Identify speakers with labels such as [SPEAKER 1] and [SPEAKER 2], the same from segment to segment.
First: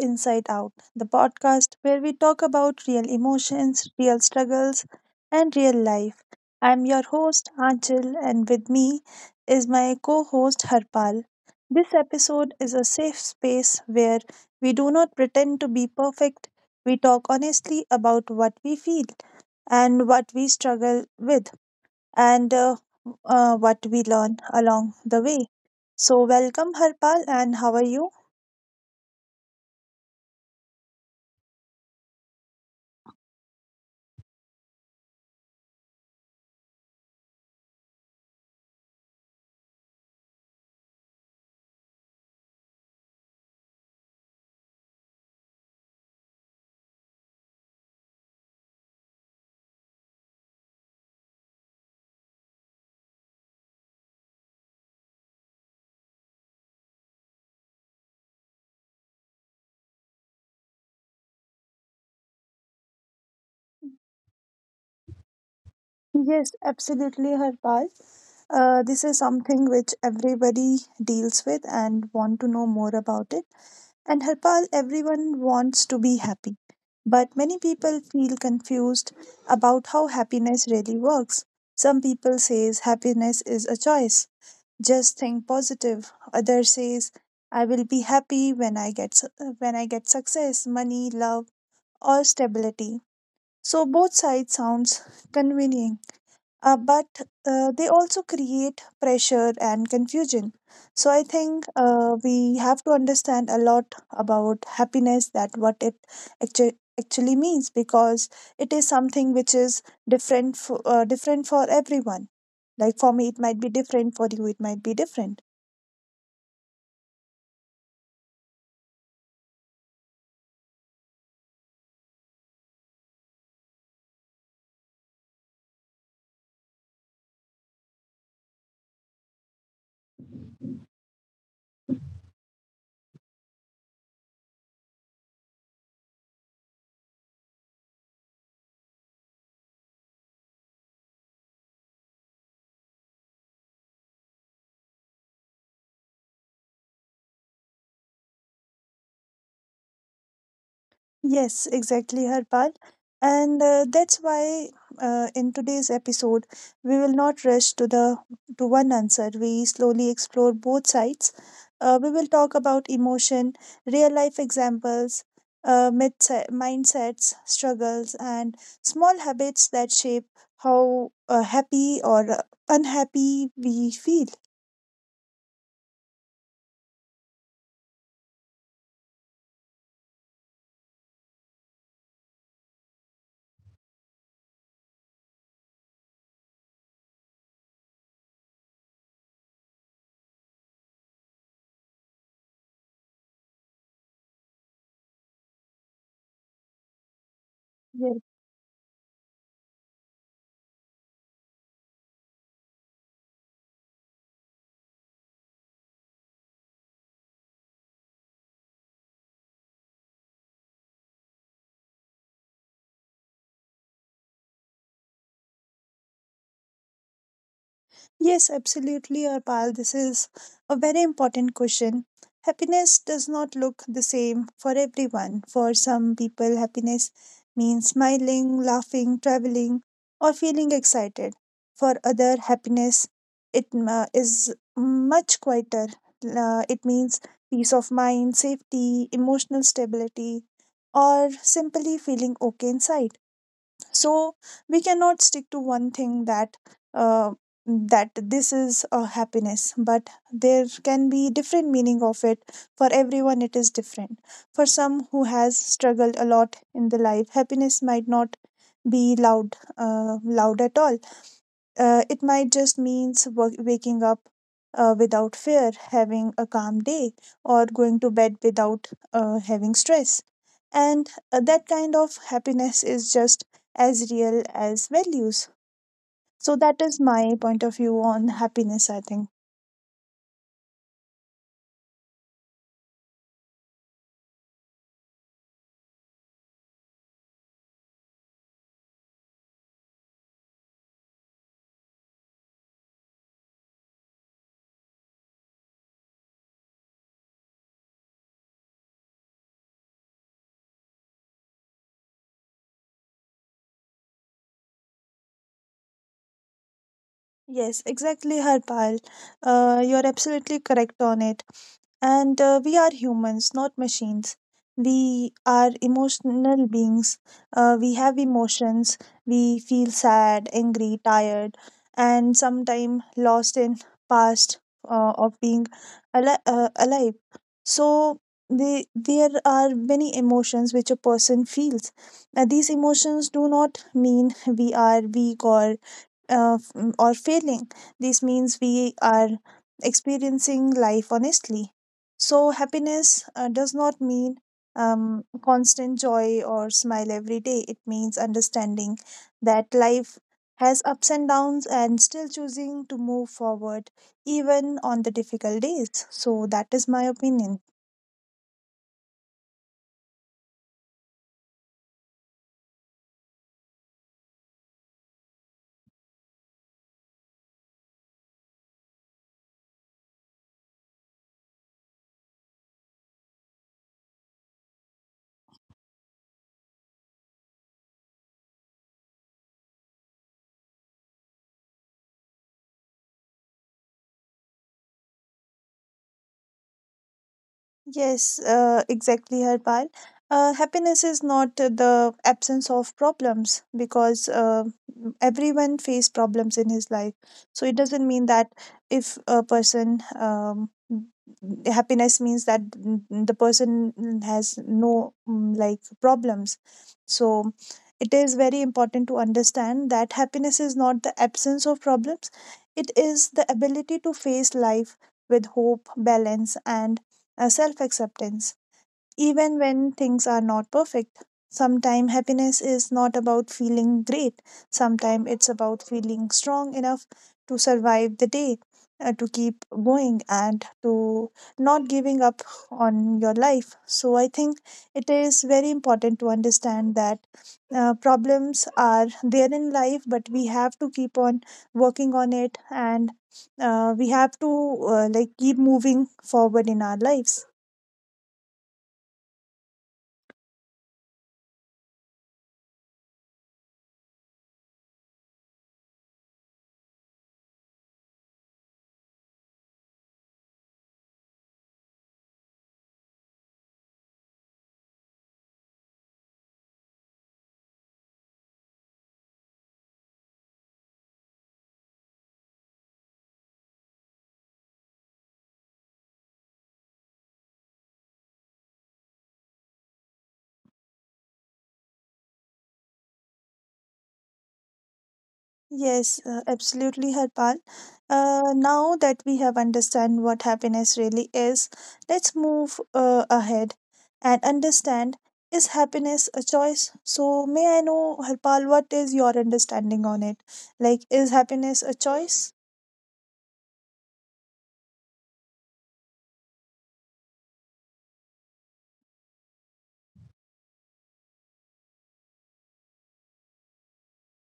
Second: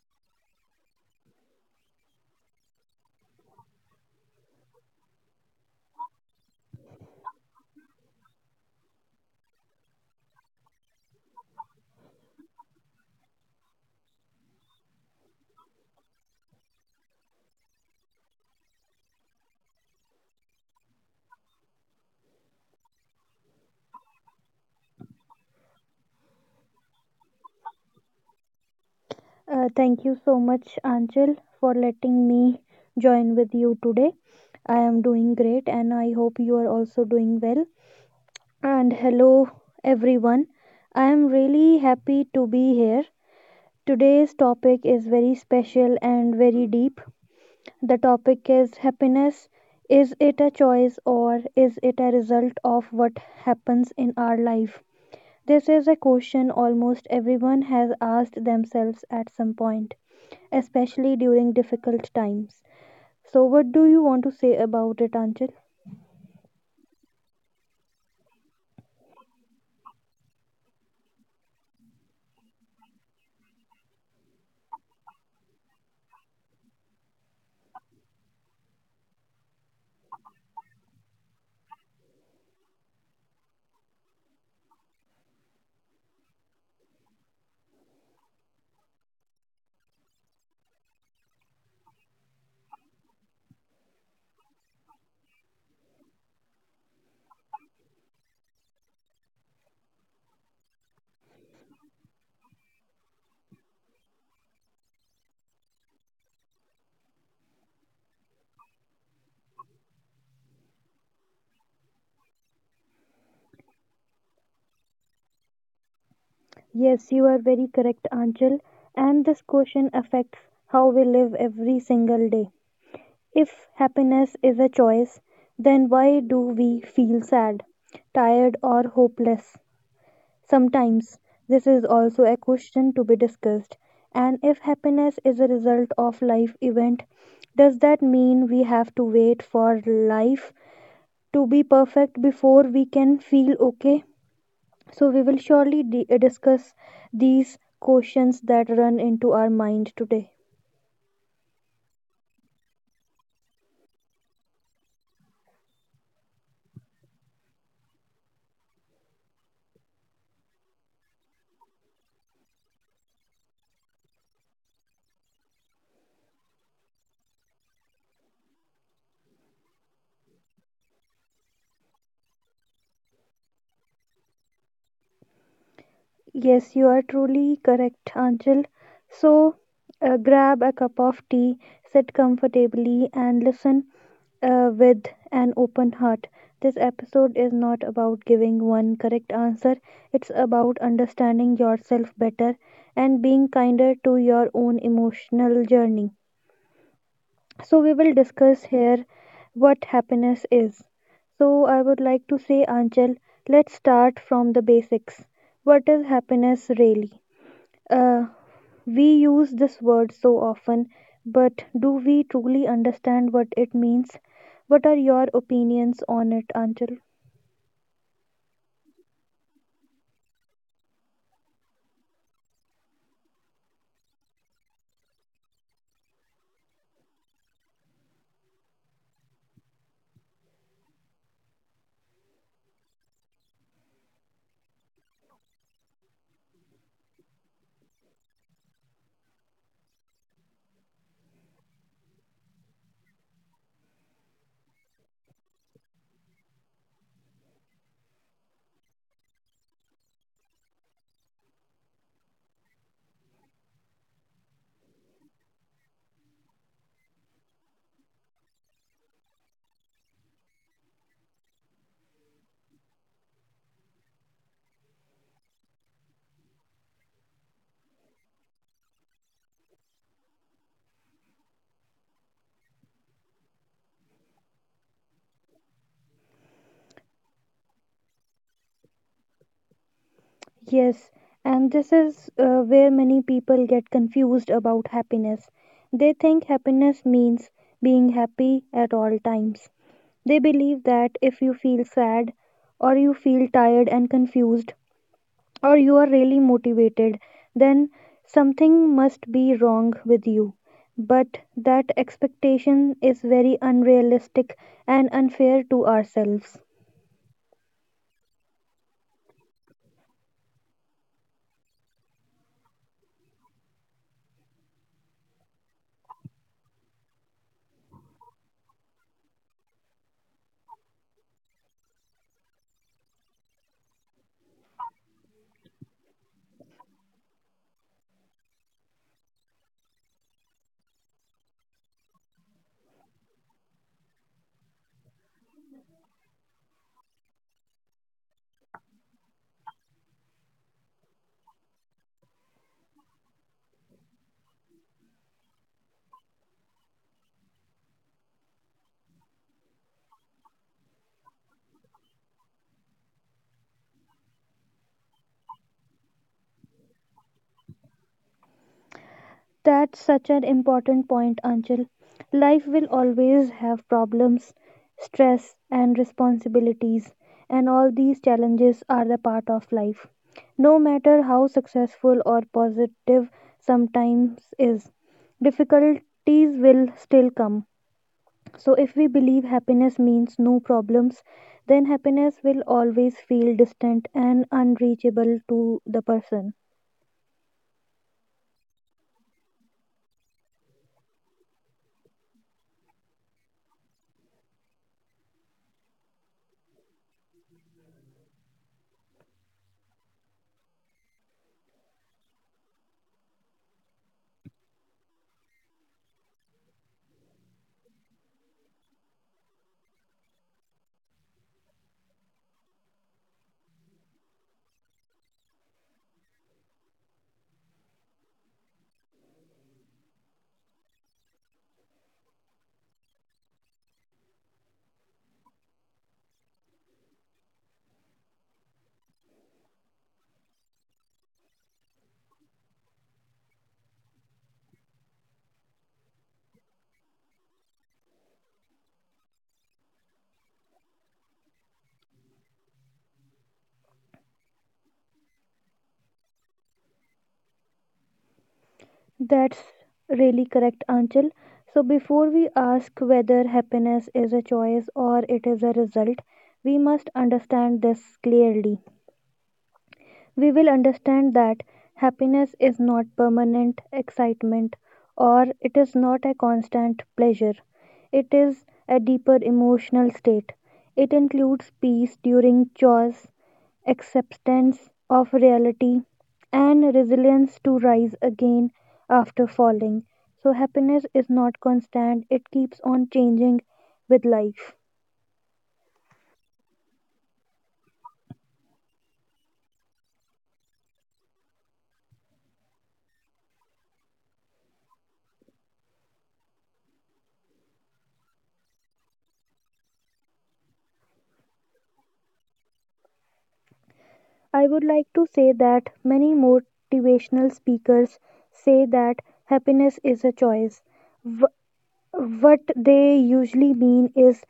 [SPEAKER 1] Inside Out, the podcast where we talk about real emotions, real struggles, and real life. I'm your host, Anchal, and with me is my co host, Harpal. This episode is a safe space where we do not pretend to be perfect. We talk honestly about what we feel and what we struggle with and what we learn along the way. So, welcome, Harpal, and how are you?
[SPEAKER 2] Thank you so much, Anchal, for letting me join with you today. I am doing great and I hope you are also doing well. And hello, everyone. I am really happy to be here. Today's topic is very special and very deep. The topic is happiness. Is it a choice or is it a result of what happens in our life? This is a question almost everyone has asked themselves at some point, especially during difficult times. So, what do you want to say about it, Anchal?
[SPEAKER 1] Yes, absolutely, Harpal. This is something which everybody deals with and want to know more about it. And Harpal, everyone wants to be happy, but many people feel confused about how happiness really works. Some people says happiness is a choice, just think positive. Others says I will be happy when when I get success, money, love, or stability. So both sides sounds convenient but they also create pressure and confusion. So I think we have to understand a lot about happiness that what it actu- actually means because it is something which is different for, different for everyone. Like for me, it might be different. For you, it might be different.
[SPEAKER 2] Yes, you are very correct, Anchal. And this question affects how we live every single day. If happiness is a choice, then why do we feel sad, tired, or hopeless? Sometimes this is also a question to be discussed. And if happiness is a result of life event, does that mean we have to wait for life to be perfect before we can feel okay? So, we will surely discuss these questions that run into our mind today.
[SPEAKER 1] Yes, exactly, Harpal. And that's why in today's episode, we will not rush to the to one answer. We slowly explore both sides. We will talk about emotion, real life examples, myths, mindsets, struggles, and small habits that shape how happy or unhappy we feel.
[SPEAKER 2] Yes, you are truly correct, Anjal. So, grab a cup of tea, sit comfortably, and listen with an open heart. This episode is not about giving one correct answer, it's about understanding yourself better and being kinder to your own emotional journey. So, we will discuss here what happiness is. So, I would like to say, Anchal, let's start from the basics. What is happiness really? Uh, we use this word so often, but do we truly understand what it means? What are your opinions on it, Anchal?
[SPEAKER 1] Yes, absolutely, Arpal. This is a very important question. Happiness does not look the same for everyone. For some people, happiness means smiling, laughing, traveling, or feeling excited. For other, happiness it is much quieter. It means peace of mind, safety, emotional stability, or simply feeling okay inside. So we cannot stick to one thing that uh, this is a happiness, but there can be different meaning of it. For everyone it is different. For some who has struggled a lot in the life, happiness might not be loud, loud at all. It might just means waking up without fear, having a calm day, or going to bed without having stress. And that kind of happiness is just as real as values. So, that is my point of view on happiness, I think.
[SPEAKER 2] Yes, and this is where many people get confused about happiness. They think happiness means being happy at all times. They believe that if you feel sad or you feel tired and confused or you are really motivated, then something must be wrong with you. But that expectation is very unrealistic and unfair to ourselves.
[SPEAKER 1] Yes, exactly, Harpal. You're absolutely correct on it. And we are humans, not machines. We are emotional beings. We have emotions. We feel sad, angry, tired, and sometimes lost in past of being alive. So there are many emotions which a person feels. These emotions do not mean we are weak or or failing. This means we are experiencing life honestly. So, happiness does not mean constant joy or smile every day. It means understanding that life has ups and downs and still choosing to move forward even on the difficult days. So, that is my opinion.
[SPEAKER 2] That's such an important point, Anchal. Life will always have problems, stress, and responsibilities, and all these challenges are the part of life. No matter how successful or positive sometimes is, difficulties will still come. So, if we believe happiness means no problems, then happiness will always feel distant and unreachable to the person.
[SPEAKER 1] Yes, exactly, Harpal. Happiness is not the absence of problems, because everyone face problems in his life. So it doesn't mean that if a person happiness means that the person has no like problems. So it is very important to understand that happiness is not the absence of problems. It is the ability to face life with hope, balance, and self acceptance. Even when things are not perfect, sometimes happiness is not about feeling great, sometimes it's about feeling strong enough to survive the day, to keep going, and to not giving up on your life. So, I think it is very important to understand that problems are there in life, but we have to keep on working on it, and we have to like keep moving forward in our lives.
[SPEAKER 2] That's really correct, Anchal. So, before we ask whether happiness is a choice or it is a result, we must understand this clearly. We will understand that happiness is not permanent excitement or it is not a constant pleasure. It is a deeper emotional state. It includes peace during chores, acceptance of reality, and resilience to rise again after falling. So, happiness is not constant, it keeps on changing with life.
[SPEAKER 1] Yes, absolutely, Harpal. Now that we have understand what happiness really is, let's move ahead and understand, is happiness a choice? So, may I know, Harpal, what is your understanding on it? Like, is happiness a choice?
[SPEAKER 2] I would like to say that many motivational speakers say that happiness is a choice. Wh- what they usually mean is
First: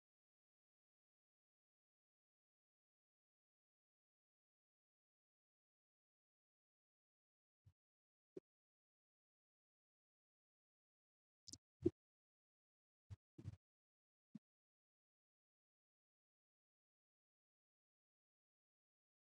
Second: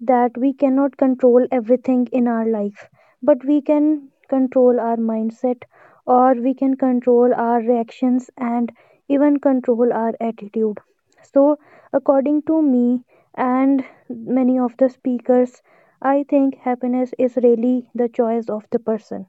[SPEAKER 2] that we cannot control everything in our life, but we can control our mindset, or we can control our reactions, and even control our attitude. So, according to me and many of the speakers, I think happiness is really the choice of the person.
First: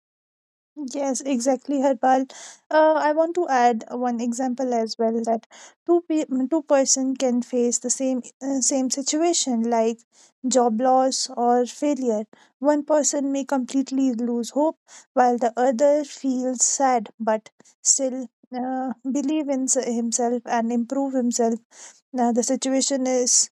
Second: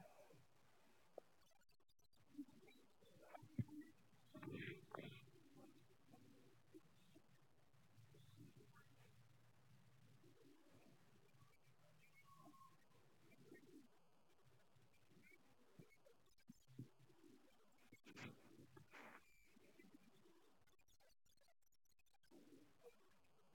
[SPEAKER 1] Yes, exactly, Harpal. I want to add one example as well, that two pe- two-person can face the same same situation like job loss or failure. One person may completely lose hope, while the other feels sad but still believe in himself and improve himself. Now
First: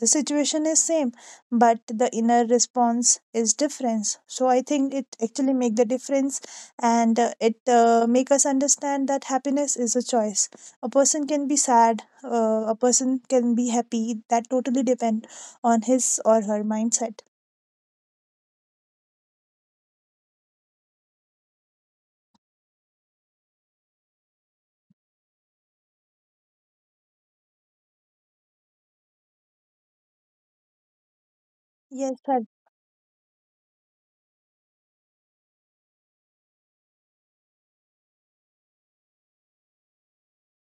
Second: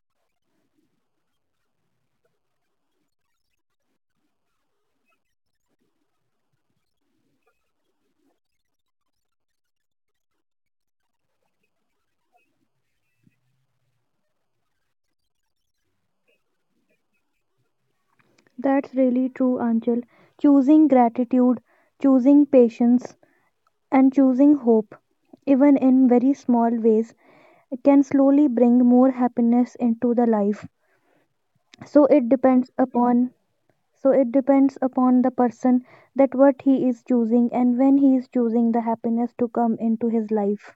[SPEAKER 1] the situation is same, but the inner response is difference. So I think it actually make the difference, and it make us understand that happiness is a choice. A person can be sad, a person can be happy. That totally depend on his or her mindset.
[SPEAKER 2] That's really true, Anchal. Choosing gratitude, choosing patience, and choosing hope, even in very small ways, can slowly bring more happiness into the life. So
[SPEAKER 1] Yes,
[SPEAKER 2] it depends upon so it depends upon the person, that what he is choosing and when he is choosing the happiness to come into his life.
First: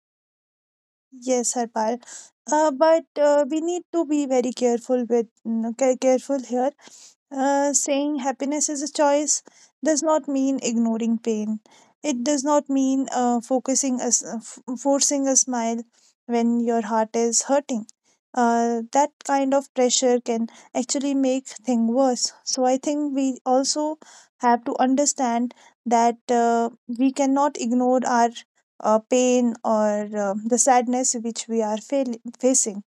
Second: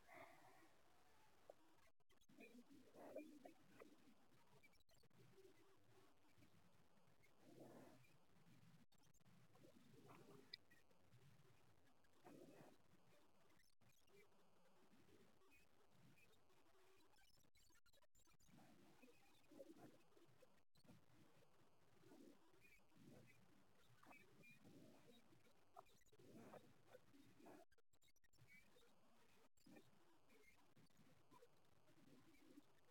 [SPEAKER 1] yes, Harpal. But we need to be very careful with careful here. Saying happiness is a choice does not mean ignoring pain. It does not mean forcing a smile when your heart is hurting. That kind of pressure can actually make things worse. So I think we also have to understand that we cannot ignore our pain or the sadness which we are facing.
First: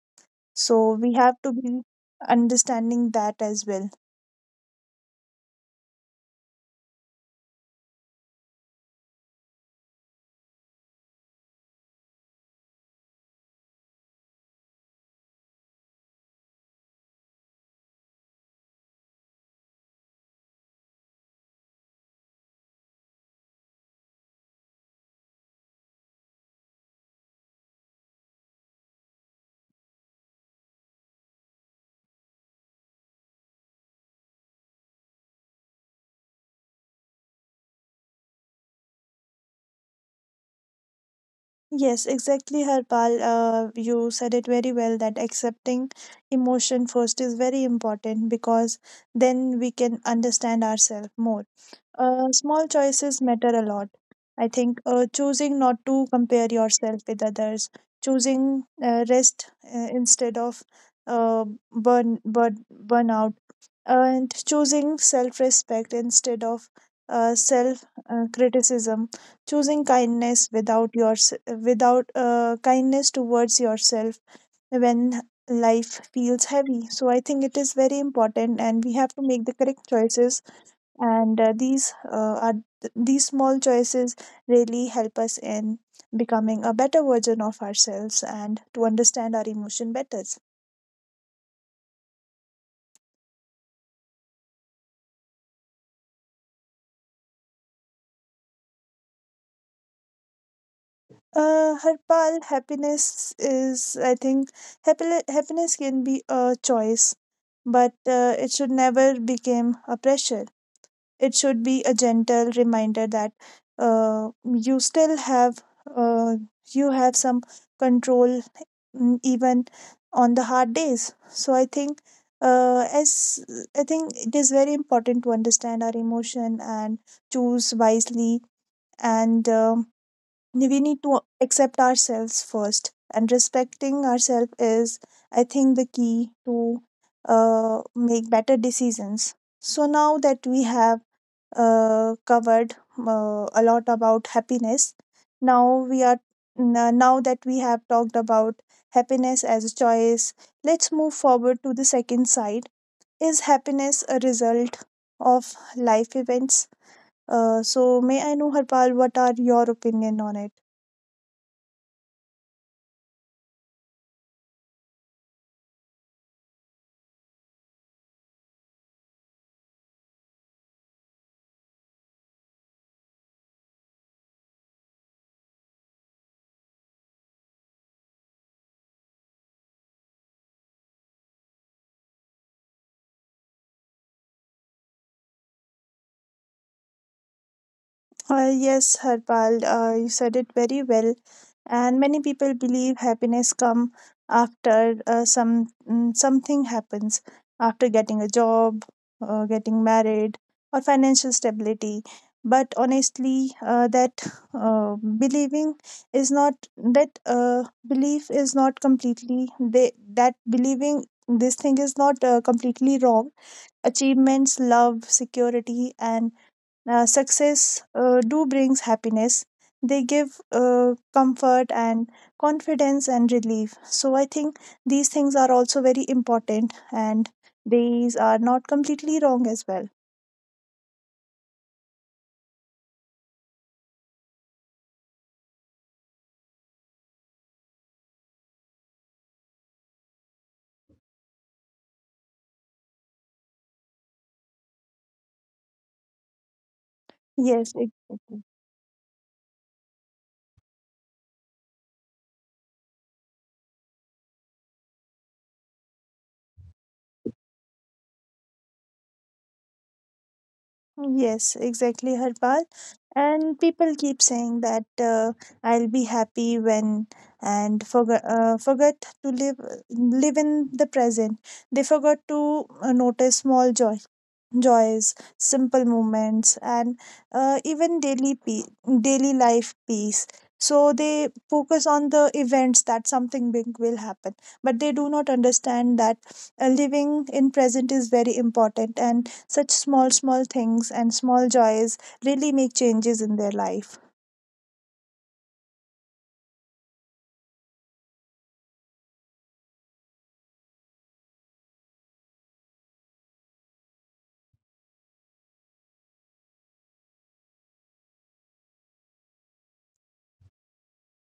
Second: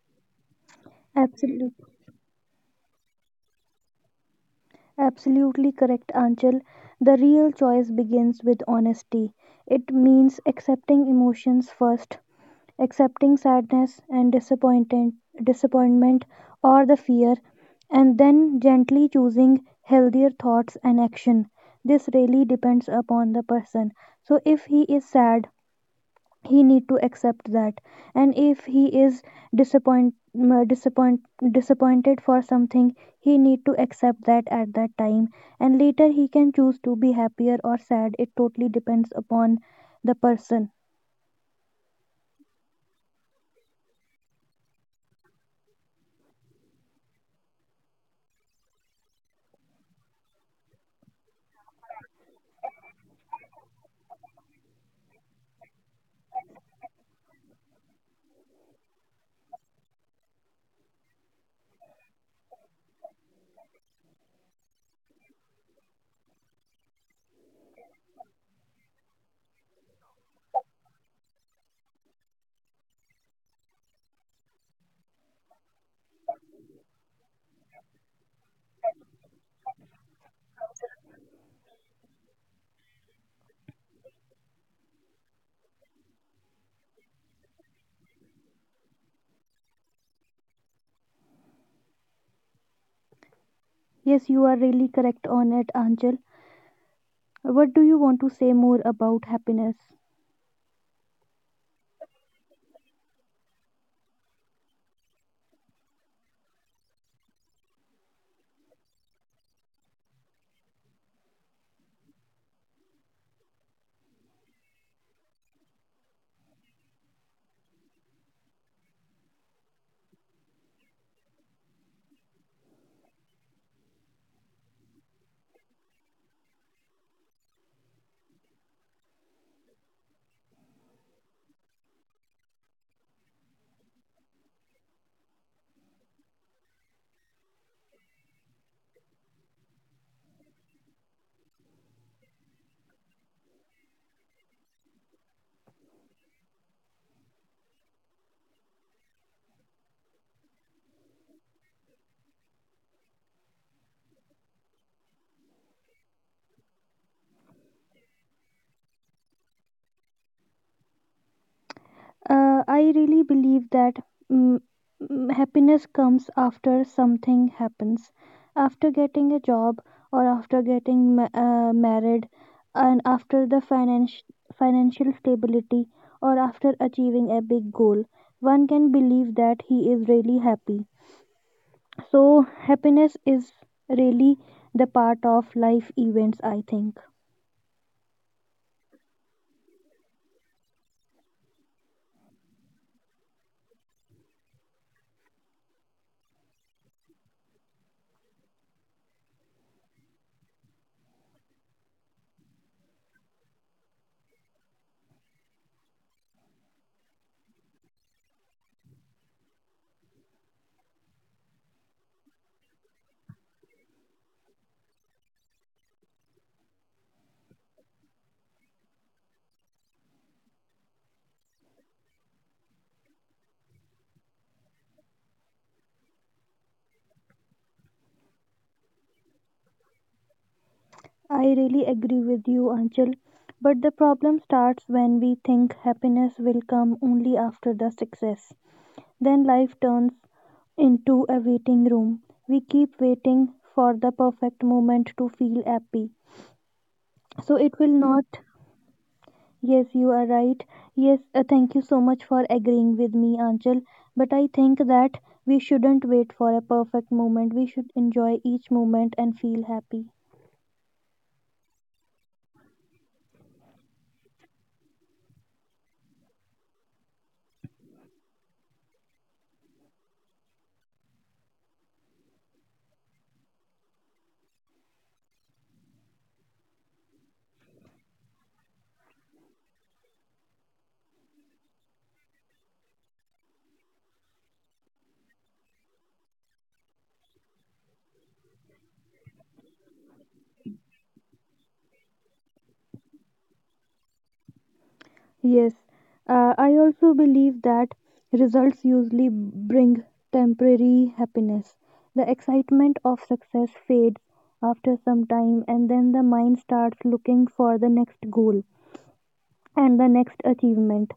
[SPEAKER 1] So we have to be
[SPEAKER 2] Absolutely
[SPEAKER 1] understanding that as well.
[SPEAKER 2] absolutely correct, Anchal. The real choice begins with honesty. It means accepting emotions first, accepting sadness and disappointment or the fear, and then gently choosing healthier thoughts and action. This really depends upon the person. So if he is sad, he need to accept that, and if he is disappoint, m- disappoint disappointed for something, he need to accept that at that time, and later he can choose to be happier or sad. It totally depends upon the person.
[SPEAKER 1] Yes, exactly, Harpal. You said it very well, that accepting emotion first is very important, because then we can understand ourselves more. Small choices matter a lot. I think choosing not to compare yourself with others, choosing rest instead of uh, burnout, and choosing self respect instead of self criticism, choosing kindness without your without kindness towards yourself when life feels heavy. So I think it is very important, and we have to make the correct choices, and these small choices really help us in becoming a better version of ourselves and to understand our emotion better.
[SPEAKER 2] Yes, you are really correct on it, Anjal. What do you want to say more about happiness?
[SPEAKER 1] Harpal, happiness is, I think, happiness can be a choice, but it should never become a pressure. It should be a gentle reminder that uh, you still have uh, you have some control, even on the hard days. So I think as I think it is very important to understand our emotion and choose wisely. And. We need to accept ourselves first, and respecting ourselves is, I think, the key to make better decisions. So now that we have covered a lot about happiness, now we are, now that we have talked about happiness as a choice, let's move forward to the second side. Is happiness a result of life events? So may I know, Harpal, what are your opinion on it?
[SPEAKER 2] I really believe that mm, happiness comes after something happens, after getting a job or after getting married, and after the finance financial stability or after achieving a big goal. One can believe that he is really happy. So happiness is really the part of life events, I think.
[SPEAKER 1] Yes, Harpal, you said it very well. And many people believe happiness come after something happens, after getting a job, getting married, or financial stability. But honestly, that believing is not that belief is not completely, they, that believing this thing is not completely wrong. Achievements, love, security, and success do brings happiness. They give comfort and confidence and relief. So I think these things are also very important, and these are not completely wrong as well.
[SPEAKER 2] I really agree with you, Anchal. But the problem starts when we think happiness will come only after the success. Then life turns into a waiting room. We keep waiting for the perfect moment to feel happy. So
[SPEAKER 1] Yes,
[SPEAKER 2] it will not.
[SPEAKER 1] exactly.
[SPEAKER 2] Yes, you are right. Yes, thank you so much for agreeing with me, Anchal. But I think that we shouldn't wait for a perfect moment. We should enjoy each moment and feel happy.
[SPEAKER 1] Yes, exactly, Harpal. And people keep saying that I'll be happy when, and forget, to live, live in the present. They forgot to notice small joys, simple moments, and even daily life peace. So they focus on the events, that something big will happen, but they do not understand that living in present is very important, and such small small things and small joys really make changes in their life.
[SPEAKER 2] Yes, I also believe that results usually bring temporary happiness. The excitement of success fades after some time, and then the mind starts looking for the next goal and the next achievement.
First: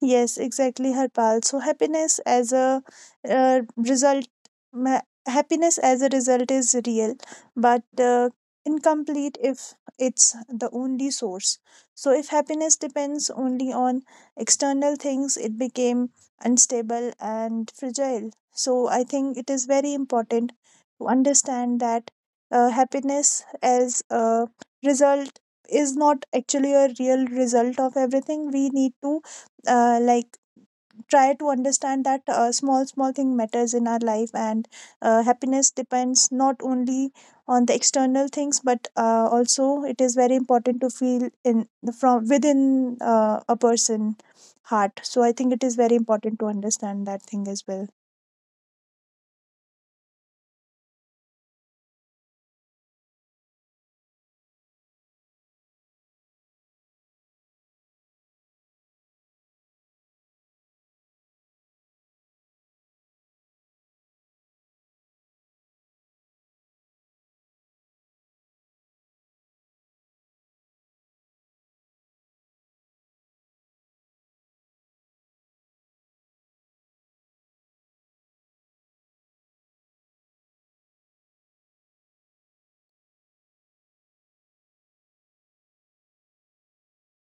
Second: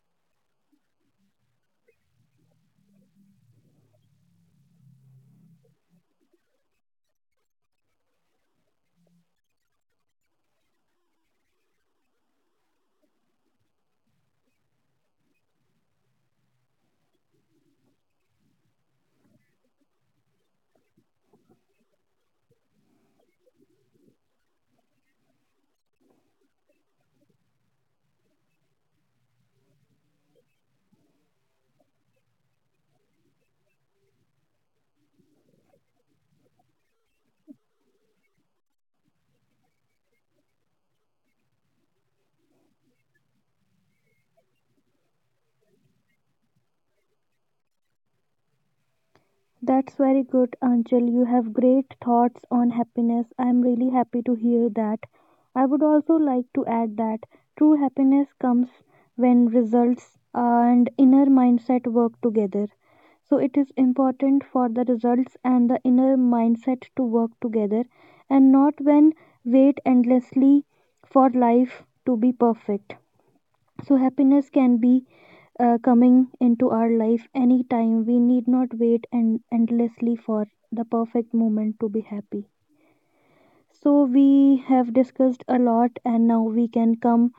[SPEAKER 1] Yes, exactly, Harpal. So happiness as a uh, result, ma- happiness as a result is real, but incomplete if it's the only source. So if happiness depends only on external things, it became unstable and fragile. So I think it is very important to understand that happiness as a result is not actually a real result of everything. We need to like try to understand that small small thing matters in our life, and happiness depends not only on the external things, but also it is very important to feel in from within a person heart. So I think it is very important to understand that thing as well.
[SPEAKER 2] That's very good, Anchal. You have great thoughts on happiness. I'm really happy to hear that. I would also like to add that true happiness comes when results and inner mindset work together. So it is important for the results and the inner mindset to work together and not when wait endlessly for life to be perfect. So, happiness can be coming into our life anytime. We need not wait and endlessly for the perfect moment to be happy. So, we have discussed a lot, and now we can come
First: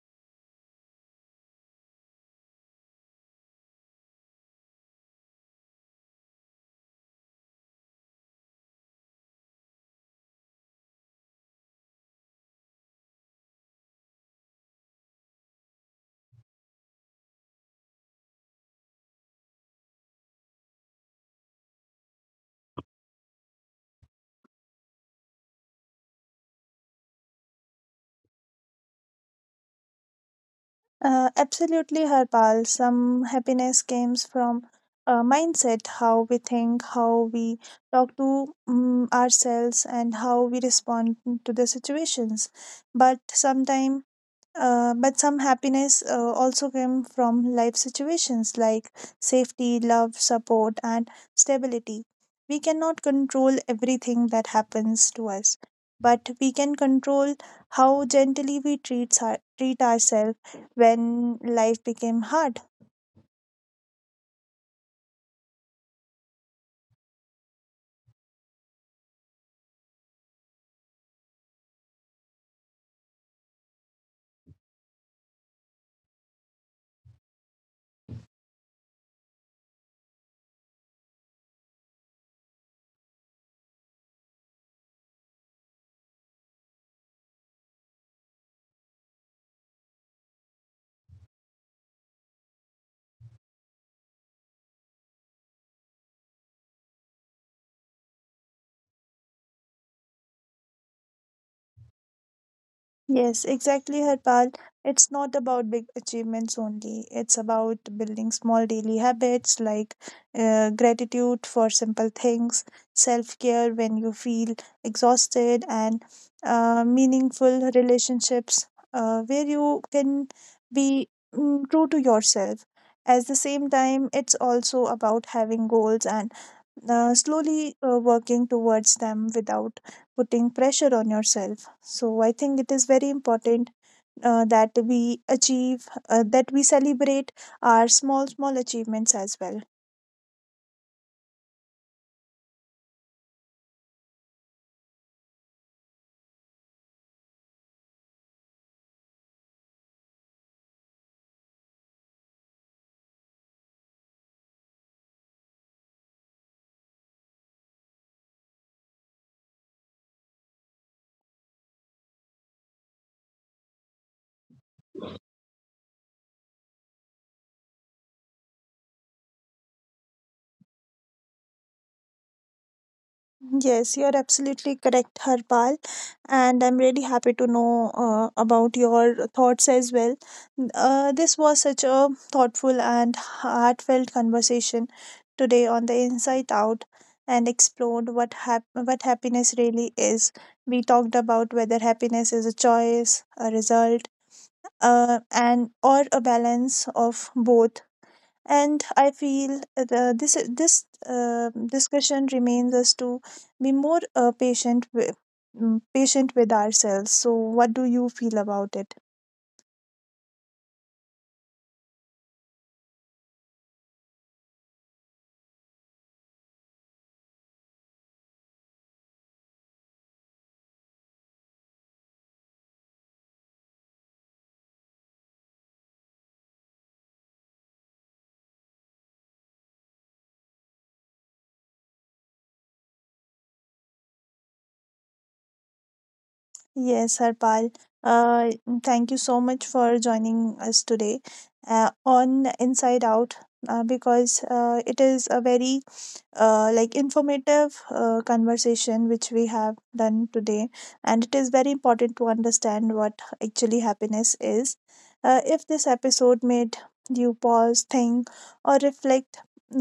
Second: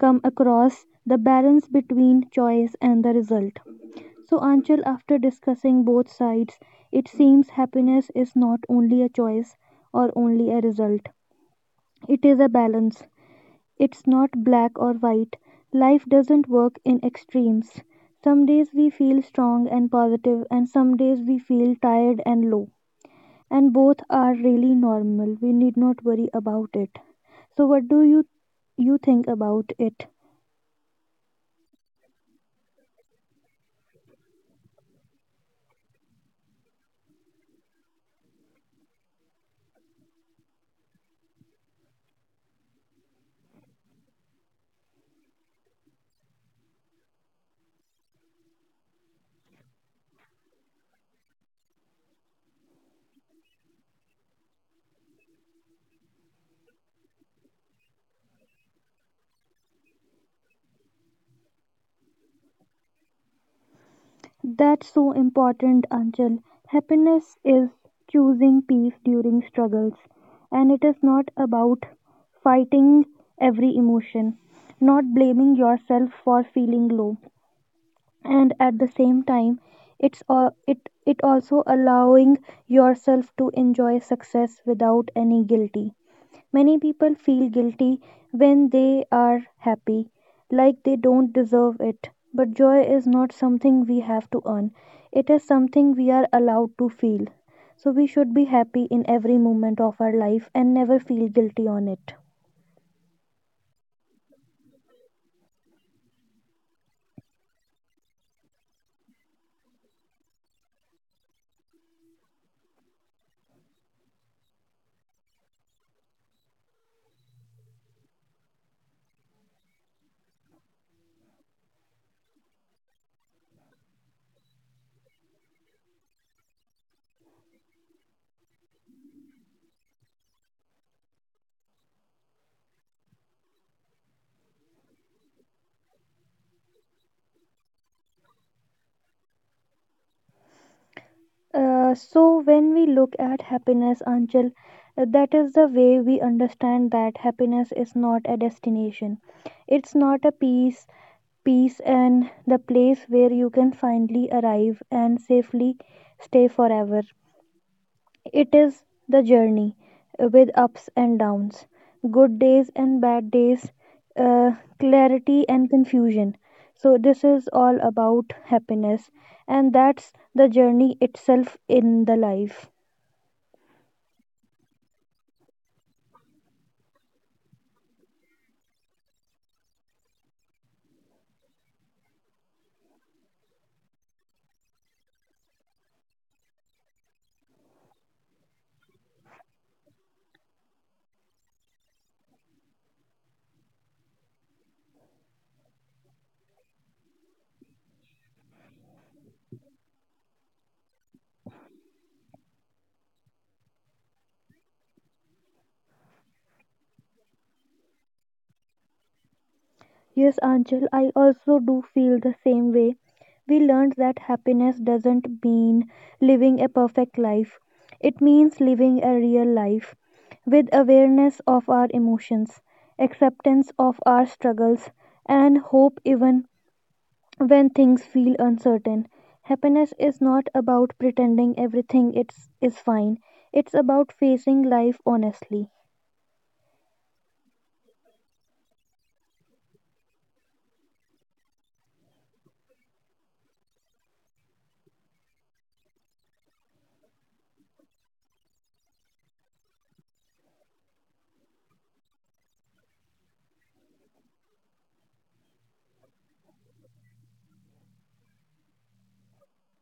[SPEAKER 2] come across the balance between choice and the result. So, Anchal, after discussing both sides, it seems happiness is not only a choice or only a result, it is a balance. It's not black or white. Life doesn't work in extremes. Some days we feel strong and positive, and some days we feel tired and low. And both are really normal. We need not worry about it. So, what do you think about it?
[SPEAKER 1] Absolutely, Harpal. Some happiness comes from mindset, how we think, how we talk to ourselves, and how we respond to the situations. But sometimes, but some happiness also came from life situations like safety, love, support, and stability. We cannot control everything that happens to us, but we can control how gently we treat, treat ourselves when life became hard.
[SPEAKER 2] That's so important, Anchal. Happiness is choosing peace during struggles, and it is not about fighting every emotion, not blaming yourself for feeling low, and at the same time it also allowing yourself to enjoy success without any guilty. Many people feel guilty when they are happy, like they don't deserve it, but joy is not something we have to earn, it is something we are allowed to feel. So we should be happy in every moment of our life and never feel guilty on it.
[SPEAKER 1] Yes, exactly, Harpal. It's not about big achievements only. It's about building small daily habits like gratitude for simple things, self care when you feel exhausted, and meaningful relationships where you can be true to yourself. At the same time, it's also about having goals and slowly working towards them without putting pressure on yourself. So I think it is very important that we celebrate our small, small achievements as well.
[SPEAKER 2] So when we look at happiness, Anchal, that is the way we understand that happiness is not a destination. It's not a peace and the place where you can finally arrive and safely stay forever. It is the journey with ups and downs, good days and bad days, uh, clarity and confusion. So, this is all about happiness, and that's the journey itself in the life.
[SPEAKER 1] Yes, you're absolutely correct, Harpal. And I'm really happy to know about your thoughts as well. This was such a thoughtful and heartfelt conversation today on the Inside Out, and explored what happiness really is. We talked about whether happiness is a choice, a result, and or a balance of both, and I feel the, this discussion remains us to be more patient with ourselves. So, what do you feel about it?
[SPEAKER 2] Yes, Angel, I also do feel the same way. We learned that happiness doesn't mean living a perfect life, it means living a real life with awareness of our emotions, acceptance of our struggles, and hope even when things feel uncertain. Happiness is not about pretending is fine, it's about facing life honestly.
[SPEAKER 1] Yes, Harpal. Uh, Thank you so much for joining us today on Inside Out, because it is a very like informative conversation which we have done today, and it is very important to understand what actually happiness is. If this episode made you pause, think, or reflect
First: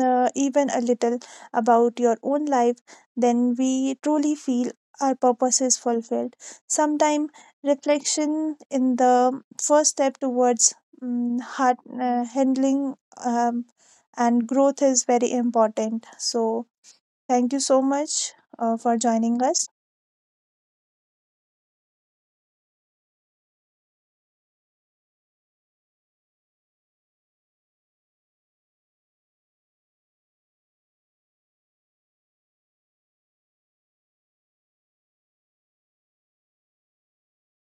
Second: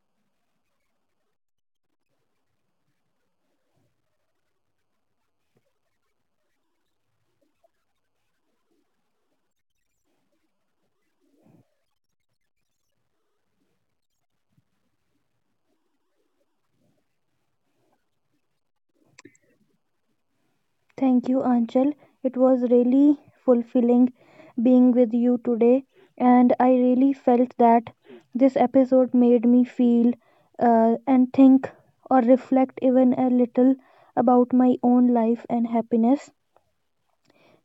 [SPEAKER 1] even a little about your own life, then we truly feel our purpose is fulfilled. Sometimes reflection in the first step towards heart handling um, and growth is very important. So thank you so much for joining us.
[SPEAKER 2] Thank you, Anchal. It was really fulfilling being with you today, and I really felt that this episode made me feel and think or reflect even a little about my own life and happiness.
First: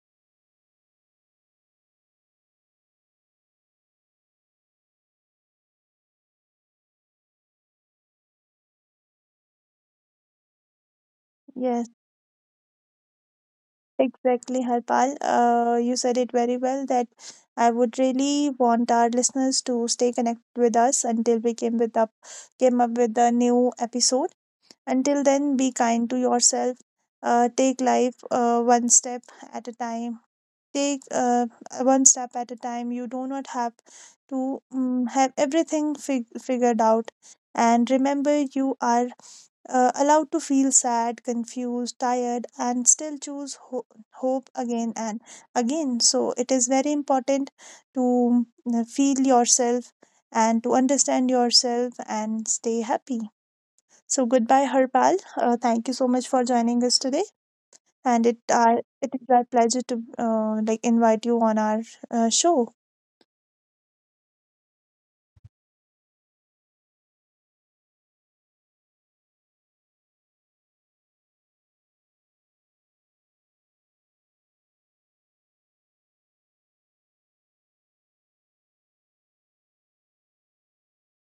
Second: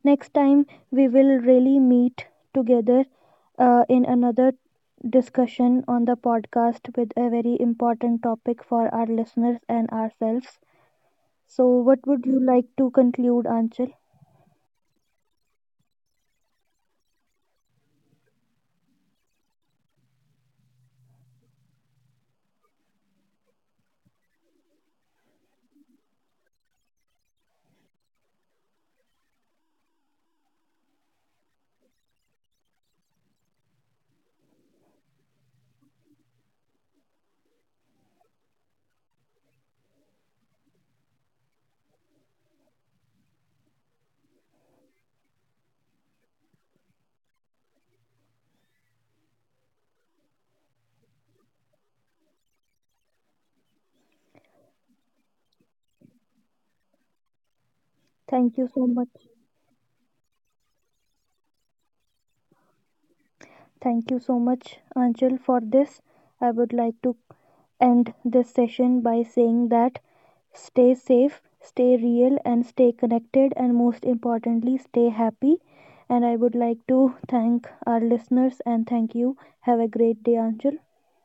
[SPEAKER 2] Next time, we will really meet together in another discussion on the podcast with a very important topic for our listeners and ourselves. So,
[SPEAKER 1] Yes,
[SPEAKER 2] what would you like to conclude, Anchal?
[SPEAKER 1] exactly, Harpal. You said it very well. That I would really want our listeners to stay connected with us until we came with up came up with a new episode. Until then, be kind to yourself. Take life one step at a time. Take one step at a time. You do not have to have everything figured out. And remember, you are allowed to feel sad, confused, tired, and still choose hope again and again. So, it is very important to feel yourself and to understand yourself and stay happy. So, goodbye, Harpal. Thank you so much for joining us today. And
[SPEAKER 2] Thank you so much.
[SPEAKER 1] it is our pleasure to like invite you on our show.
[SPEAKER 2] Thank you so much, Anjal, for this. I would like to end this session by saying that stay safe, stay real, and stay connected, and most importantly, stay happy. And I would like to thank our listeners and thank you. Have a great day, Anjal.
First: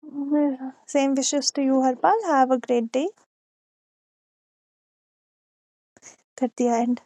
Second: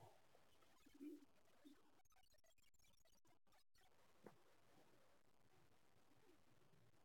[SPEAKER 1] Mhm. Same wishes to you, Harpal. Have a great day. Kartia and